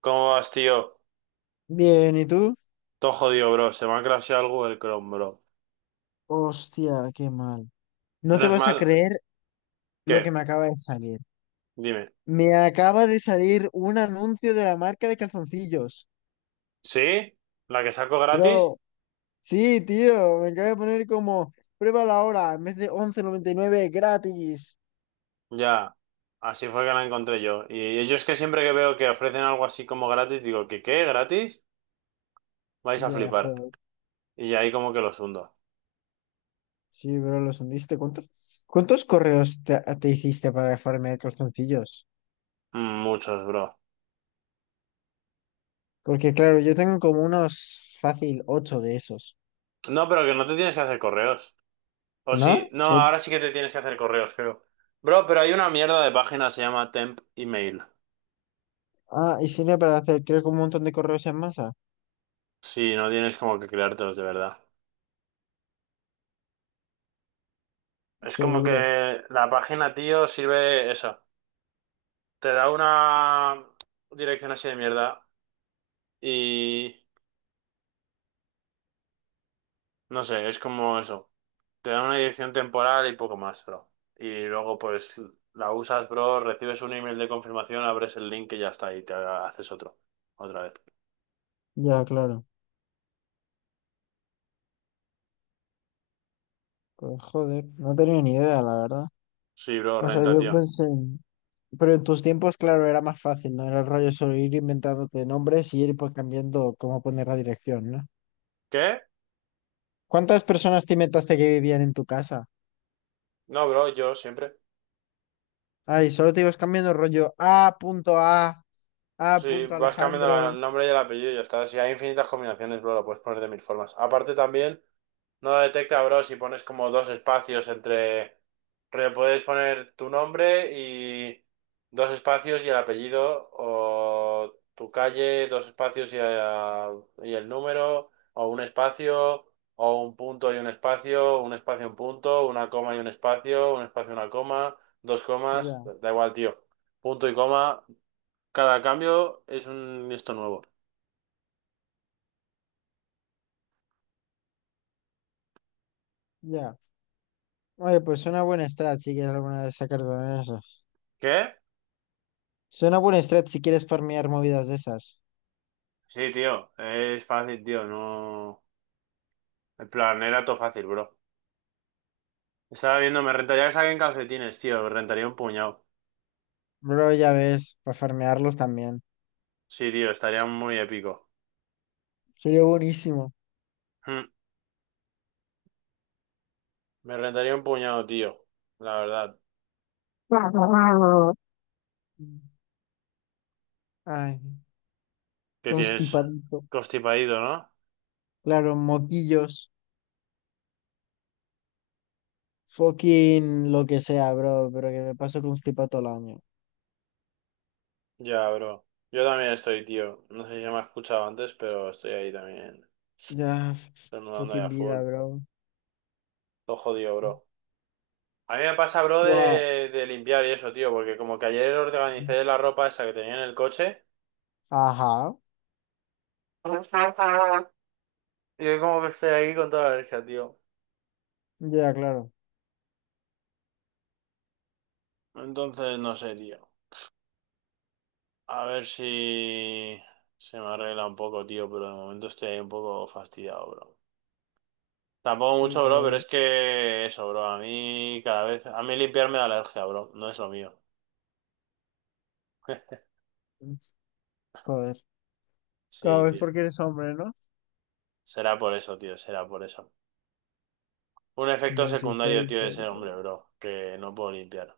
¿Cómo vas, tío? Bien, ¿y tú? Todo jodido, bro. Se me ha crasheado algo del Chrome, bro. Hostia, qué mal. No te Menos vas a mal. creer lo que ¿Qué? me acaba de salir. Dime. Me acaba de salir un anuncio de la marca de calzoncillos. ¿Sí? ¿La que saco gratis? Bro, sí, tío, me acaba de poner como pruébalo ahora en vez de 11,99 gratis. Ya. Así fue que la encontré yo. Y yo es que siempre que veo que ofrecen algo así como gratis, digo, ¿qué qué? ¿Gratis? Vais a Ya, flipar. joder. Y ahí como que los hundo. Sí, bro, los hundiste. ¿Cuántos correos te hiciste para farmear calzoncillos? Muchos, bro. Porque, claro, yo tengo como unos fácil ocho de esos, No, pero que no te tienes que hacer correos. O sí. ¿no? No, ahora sí que te tienes que hacer correos, creo. Bro, pero hay una mierda de página, se llama Temp Email. Ah, y sirve para hacer, creo que un montón de correos en masa. Sí, no tienes como que creártelos de verdad. Es Qué como duro. que la página, tío, sirve eso. Te da una dirección así de mierda y no sé, es como eso. Te da una dirección temporal y poco más, bro. Y luego pues la usas, bro, recibes un email de confirmación, abres el link y ya está, y te haces otro. Otra vez. Ya, claro. Pues joder, no tenía ni idea, la verdad. Sí, bro, O sea, renta, yo tío. pensé... en- Pero en tus tiempos, claro, era más fácil, ¿no? Era el rollo solo ir inventándote nombres y ir pues cambiando cómo poner la dirección, ¿no? ¿Qué? ¿Cuántas personas te inventaste que vivían en tu casa? No, bro, yo siempre. Ay, solo te ibas cambiando el rollo A Sí, punto vas cambiando Alejandro. el nombre y el apellido y ya está. Si hay infinitas combinaciones, bro, lo puedes poner de mil formas. Aparte también... No lo detecta, bro, si pones como dos espacios entre... Pero puedes poner tu nombre y dos espacios y el apellido, o tu calle, dos espacios y el número, o un espacio, o un punto y un espacio y un punto, una coma y un espacio y una coma, dos comas, Ya, da igual, tío. Punto y coma, cada cambio es un esto nuevo. ya. Oye, pues suena buena strat si quieres alguna vez sacar de esas. ¿Qué? Suena buena strat si quieres farmear movidas de esas. Sí, tío, es fácil, tío, no... En plan, era todo fácil, bro. Estaba viendo, me rentaría que saquen calcetines, tío. Me rentaría un puñado. Bro, ya ves, para farmearlos también. Sí, tío, estaría muy épico. Sería buenísimo. Hmm, Me rentaría un puñado, tío. La verdad. Ay, ¿Qué tienes? constipadito. Constipadito, ¿no? Claro, moquillos. Fucking lo que sea, bro. Pero que me paso constipado todo el año. Ya, bro. Yo también estoy, tío. No sé si me has escuchado antes, pero estoy ahí también. Ya, Estornudando ahí fucking a full. vida, bro. Todo jodido, bro. A mí me pasa, bro, Guau. de limpiar y eso, tío. Porque como que ayer organicé la ropa esa que tenía en el coche. Ajá. Y yo como que estoy ahí con toda la alergia, tío. Ya, claro. Entonces, no sé, tío. A ver si se me arregla un poco, tío, pero de momento estoy ahí un poco fastidiado, bro. Tampoco mucho, bro, pero es que eso, bro, a mí cada vez, a mí limpiarme da alergia, bro, no es lo mío. Joder. Cada Sí, vez tío. porque eres hombre, ¿no? Será por eso, tío, será por eso. Un efecto No sí soy secundario, tío, de ser historia. hombre, bro, que no puedo limpiar.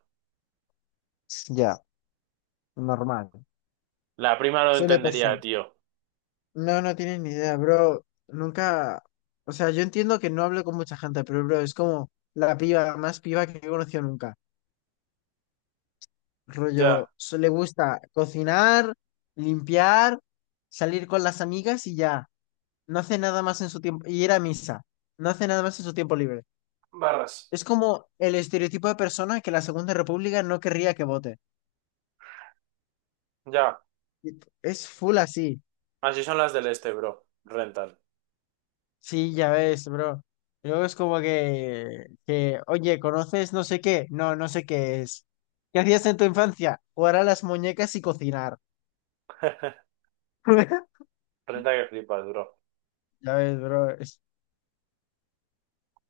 Ya, normal. La prima lo Suele entendería, pasar. tío. No, no tienes ni idea, bro. Nunca, o sea, yo entiendo que no hablo con mucha gente, pero bro, es como la piba más piba que he conocido nunca. Rollo, Ya, le gusta cocinar, limpiar, salir con las amigas y ya. No hace nada más en su tiempo, y ir a misa. No hace nada más en su tiempo libre. barras. Es como el estereotipo de persona que la Segunda República no querría que vote. Ya. Y Es full así. Así son las del este, bro. Rentan. Sí, ya ves, bro. Y luego es como que, oye, ¿conoces no sé qué? No, no sé qué es. ¿Qué hacías en tu infancia? Jugar a las muñecas y cocinar. Renta que flipas, bro. Ya ves, bro.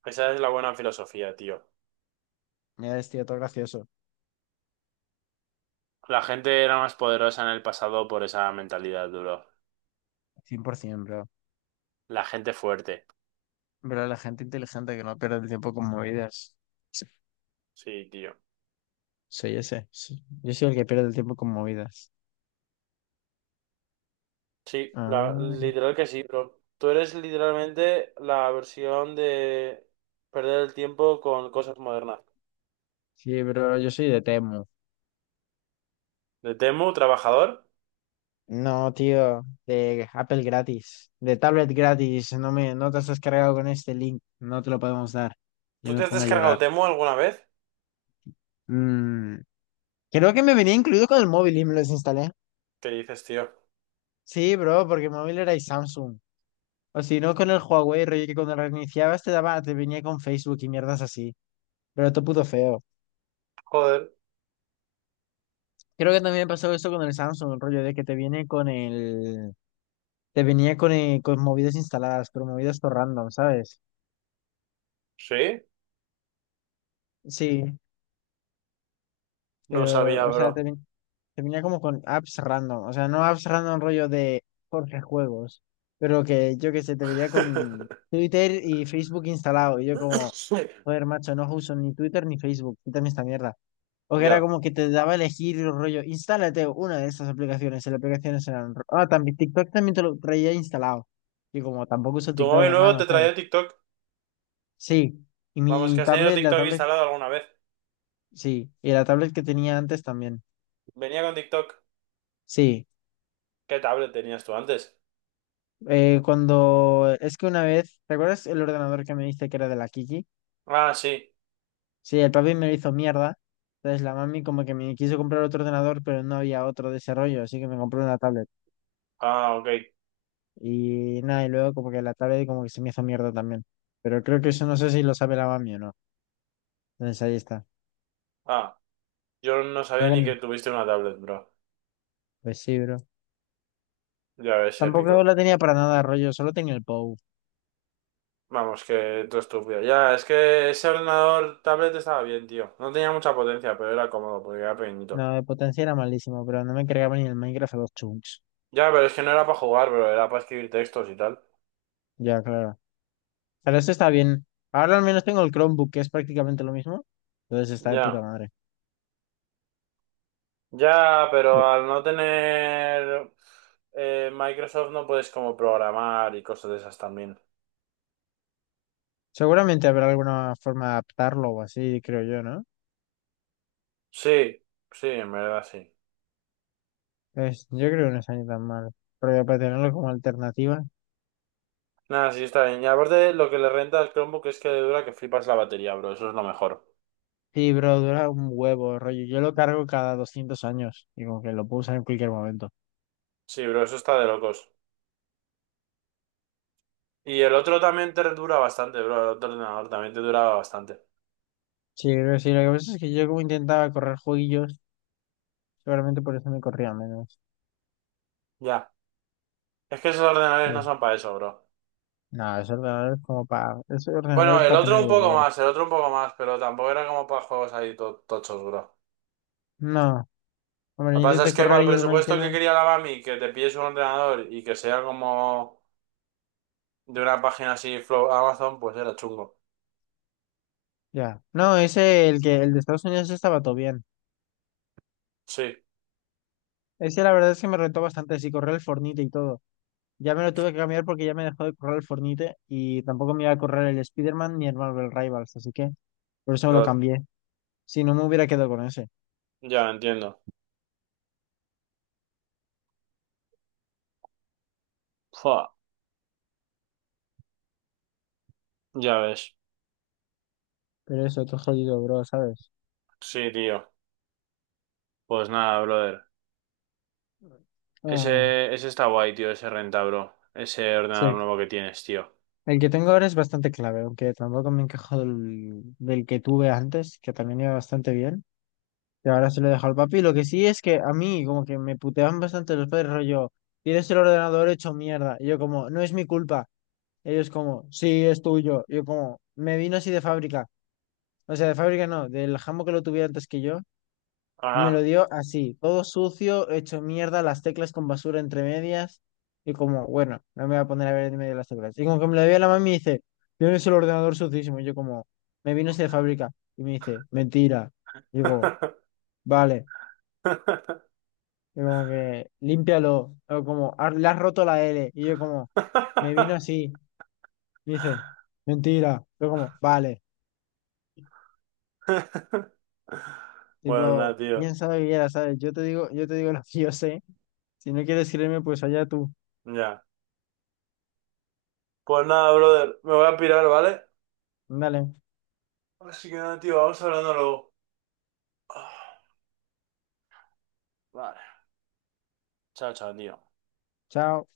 Esa es la buena filosofía, tío. Ya es, tío, todo gracioso. La gente era más poderosa en el pasado por esa mentalidad, duro. 100%, bro. La gente fuerte. Pero la gente inteligente que no pierde el tiempo con movidas. Sí, tío. Soy ese. Sí. Yo soy el que pierde el tiempo con movidas. Sí, la, Ah, literal que sí, bro. Tú eres literalmente la versión de perder el tiempo con cosas modernas. sí, bro, yo soy de Temu. De Temu, trabajador. No, tío, de Apple gratis, de tablet gratis, no te has descargado con este link, no te lo podemos dar. Yo ¿Tú me te has pongo a descargado llorar. Temu alguna vez? Mm, Creo que me venía incluido con el móvil y me lo desinstalé. ¿Qué dices, tío? Sí, bro, porque el móvil era y Samsung. O si no, con el Huawei, rollo que cuando reiniciabas te daba, te venía con Facebook y mierdas así. Pero todo puto feo. Joder. Creo que también pasó eso con el Samsung, rollo de que te viene con te venía con, con movidas instaladas, pero movidas por random, ¿sabes? ¿Sí? Sí. No Pero, sabía, o sea, bro. Termina como con apps random. O sea, no apps random rollo de Jorge Juegos. Pero que yo que sé, te vería con Twitter y Facebook instalado. Y yo como, joder, macho, no uso ni Twitter ni Facebook. Quítame esta mierda. O que era Ya. como que te daba a elegir el rollo, instálate una de estas aplicaciones. Y las aplicaciones eran... Ah, también TikTok también te lo traía instalado. Y como tampoco uso Tu TikTok, móvil nuevo hermano, te ¿sabes? traía TikTok. Sí. Y Vamos, que mi has tenido tablet, la TikTok tablet, instalado alguna vez. sí. Y la tablet que tenía antes también. Venía con TikTok. Sí. ¿Qué tablet tenías tú antes? Cuando es que una vez, ¿te acuerdas el ordenador que me diste que era de la Kiki? Ah, sí. Sí, el papi me lo hizo mierda. Entonces la mami como que me quiso comprar otro ordenador, pero no había otro de ese rollo, así que me compró una tablet. Ah, ok. Y nada, y luego como que la tablet como que se me hizo mierda también. Pero creo que eso no sé si lo sabe la mami o no. Entonces ahí está. Ah, yo no Creo sabía que ni no. que tuviste una tablet, bro. Pues sí, bro. Ya ves, Tampoco épico. la tenía para nada rollo, solo tenía el POW. Vamos, que todo estúpido. Ya, es que ese ordenador tablet estaba bien, tío. No tenía mucha potencia, pero era cómodo porque era No, pequeñito. de potencia era malísimo, pero no me cargaba ni el Minecraft a los chunks. Ya, pero es que no era para jugar, bro. Era para escribir textos y tal. Ya, claro. Pero eso está bien. Ahora al menos tengo el Chromebook, que es prácticamente lo mismo. Entonces está de puta Ya. madre. Ya, Ve- pero al no tener Microsoft no puedes como programar y cosas de esas también. Seguramente habrá alguna forma de adaptarlo o así, creo yo, ¿no? Sí, sí, en verdad sí. Yo creo que no está ni tan mal. Pero ya para tenerlo como alternativa. Nada, sí, está bien. Y aparte, lo que le renta al Chromebook es que le dura que flipas la batería, bro. Eso es lo mejor. Sí, bro, dura un huevo, rollo. Yo lo cargo cada 200 años. Y como que lo puedo usar en cualquier momento. Sí, bro, eso está de locos. Y el otro también te dura bastante, bro. El otro ordenador también te duraba bastante. Sí, creo que sí. Lo que pasa es que yo como intentaba correr jueguillos, seguramente por eso me corría menos. Ya. Es que esos ordenadores no Sí. son para eso, bro. No, Ese ordenador Bueno, es el para tener otro el un poco Word. más, el otro un poco más, pero tampoco era como para juegos ahí tochos, bro. No. Hombre, Lo que yo pasa es intenté que para correr el y el presupuesto que Minecraft. quería la Bami, que te pilles un ordenador y que sea como de una página así, Flow Amazon, pues era chungo. Ya. No, el de Estados Unidos estaba todo bien. Sí, Ese la verdad es que me rentó bastante, sí, correr el Fornite y todo. Ya me lo tuve que cambiar porque ya me dejó de correr el Fornite y tampoco me iba a correr el Spider-Man ni el Marvel Rivals, así que por eso me lo lo- cambié. Si no me hubiera quedado con ese. ya entiendo. Fua, ya ves. Pero eso, todo jodido, bro, ¿sabes? Sí, tío. Pues nada, brother. Ah, Ese está guay, tío, ese renta, bro. Ese sí. ordenador nuevo que tienes, tío. El que tengo ahora es bastante clave, aunque tampoco me encajó del que tuve antes, que también iba bastante bien. Y ahora se lo dejo al papi. Lo que sí es que a mí, como que me puteaban bastante los padres, rollo, tienes el ordenador hecho mierda. Y yo, como, no es mi culpa. Ellos, como, sí, es tuyo. Yo, como, me vino así de fábrica. O sea, de fábrica no, del jambo que lo tuviera antes que yo, me lo Ajá. dio así, todo sucio, hecho mierda, las teclas con basura entre medias. Y como, bueno, no me voy a poner a ver en medio de las teclas. Y como que me lo dio a la mami y dice, tienes el ordenador sucísimo. Y yo, como, me vino así de fábrica. Y me dice, mentira. Y yo, como, vale. Yo como que, límpialo. O como, "Ah, le has roto la L". Y yo como, me vino así. Me dice, mentira. Yo como, vale. Bueno, nada, Tipo, tío. piensa lo que quieras, ¿sabes? Yo te digo lo que yo sé. Si no quieres creerme, pues allá tú. Ya. Pues nada, brother. Me voy a pirar, ¿vale? Dale, Así que nada, tío. Vamos hablando luego. Ah, vale. Chao, chao, tío. chao.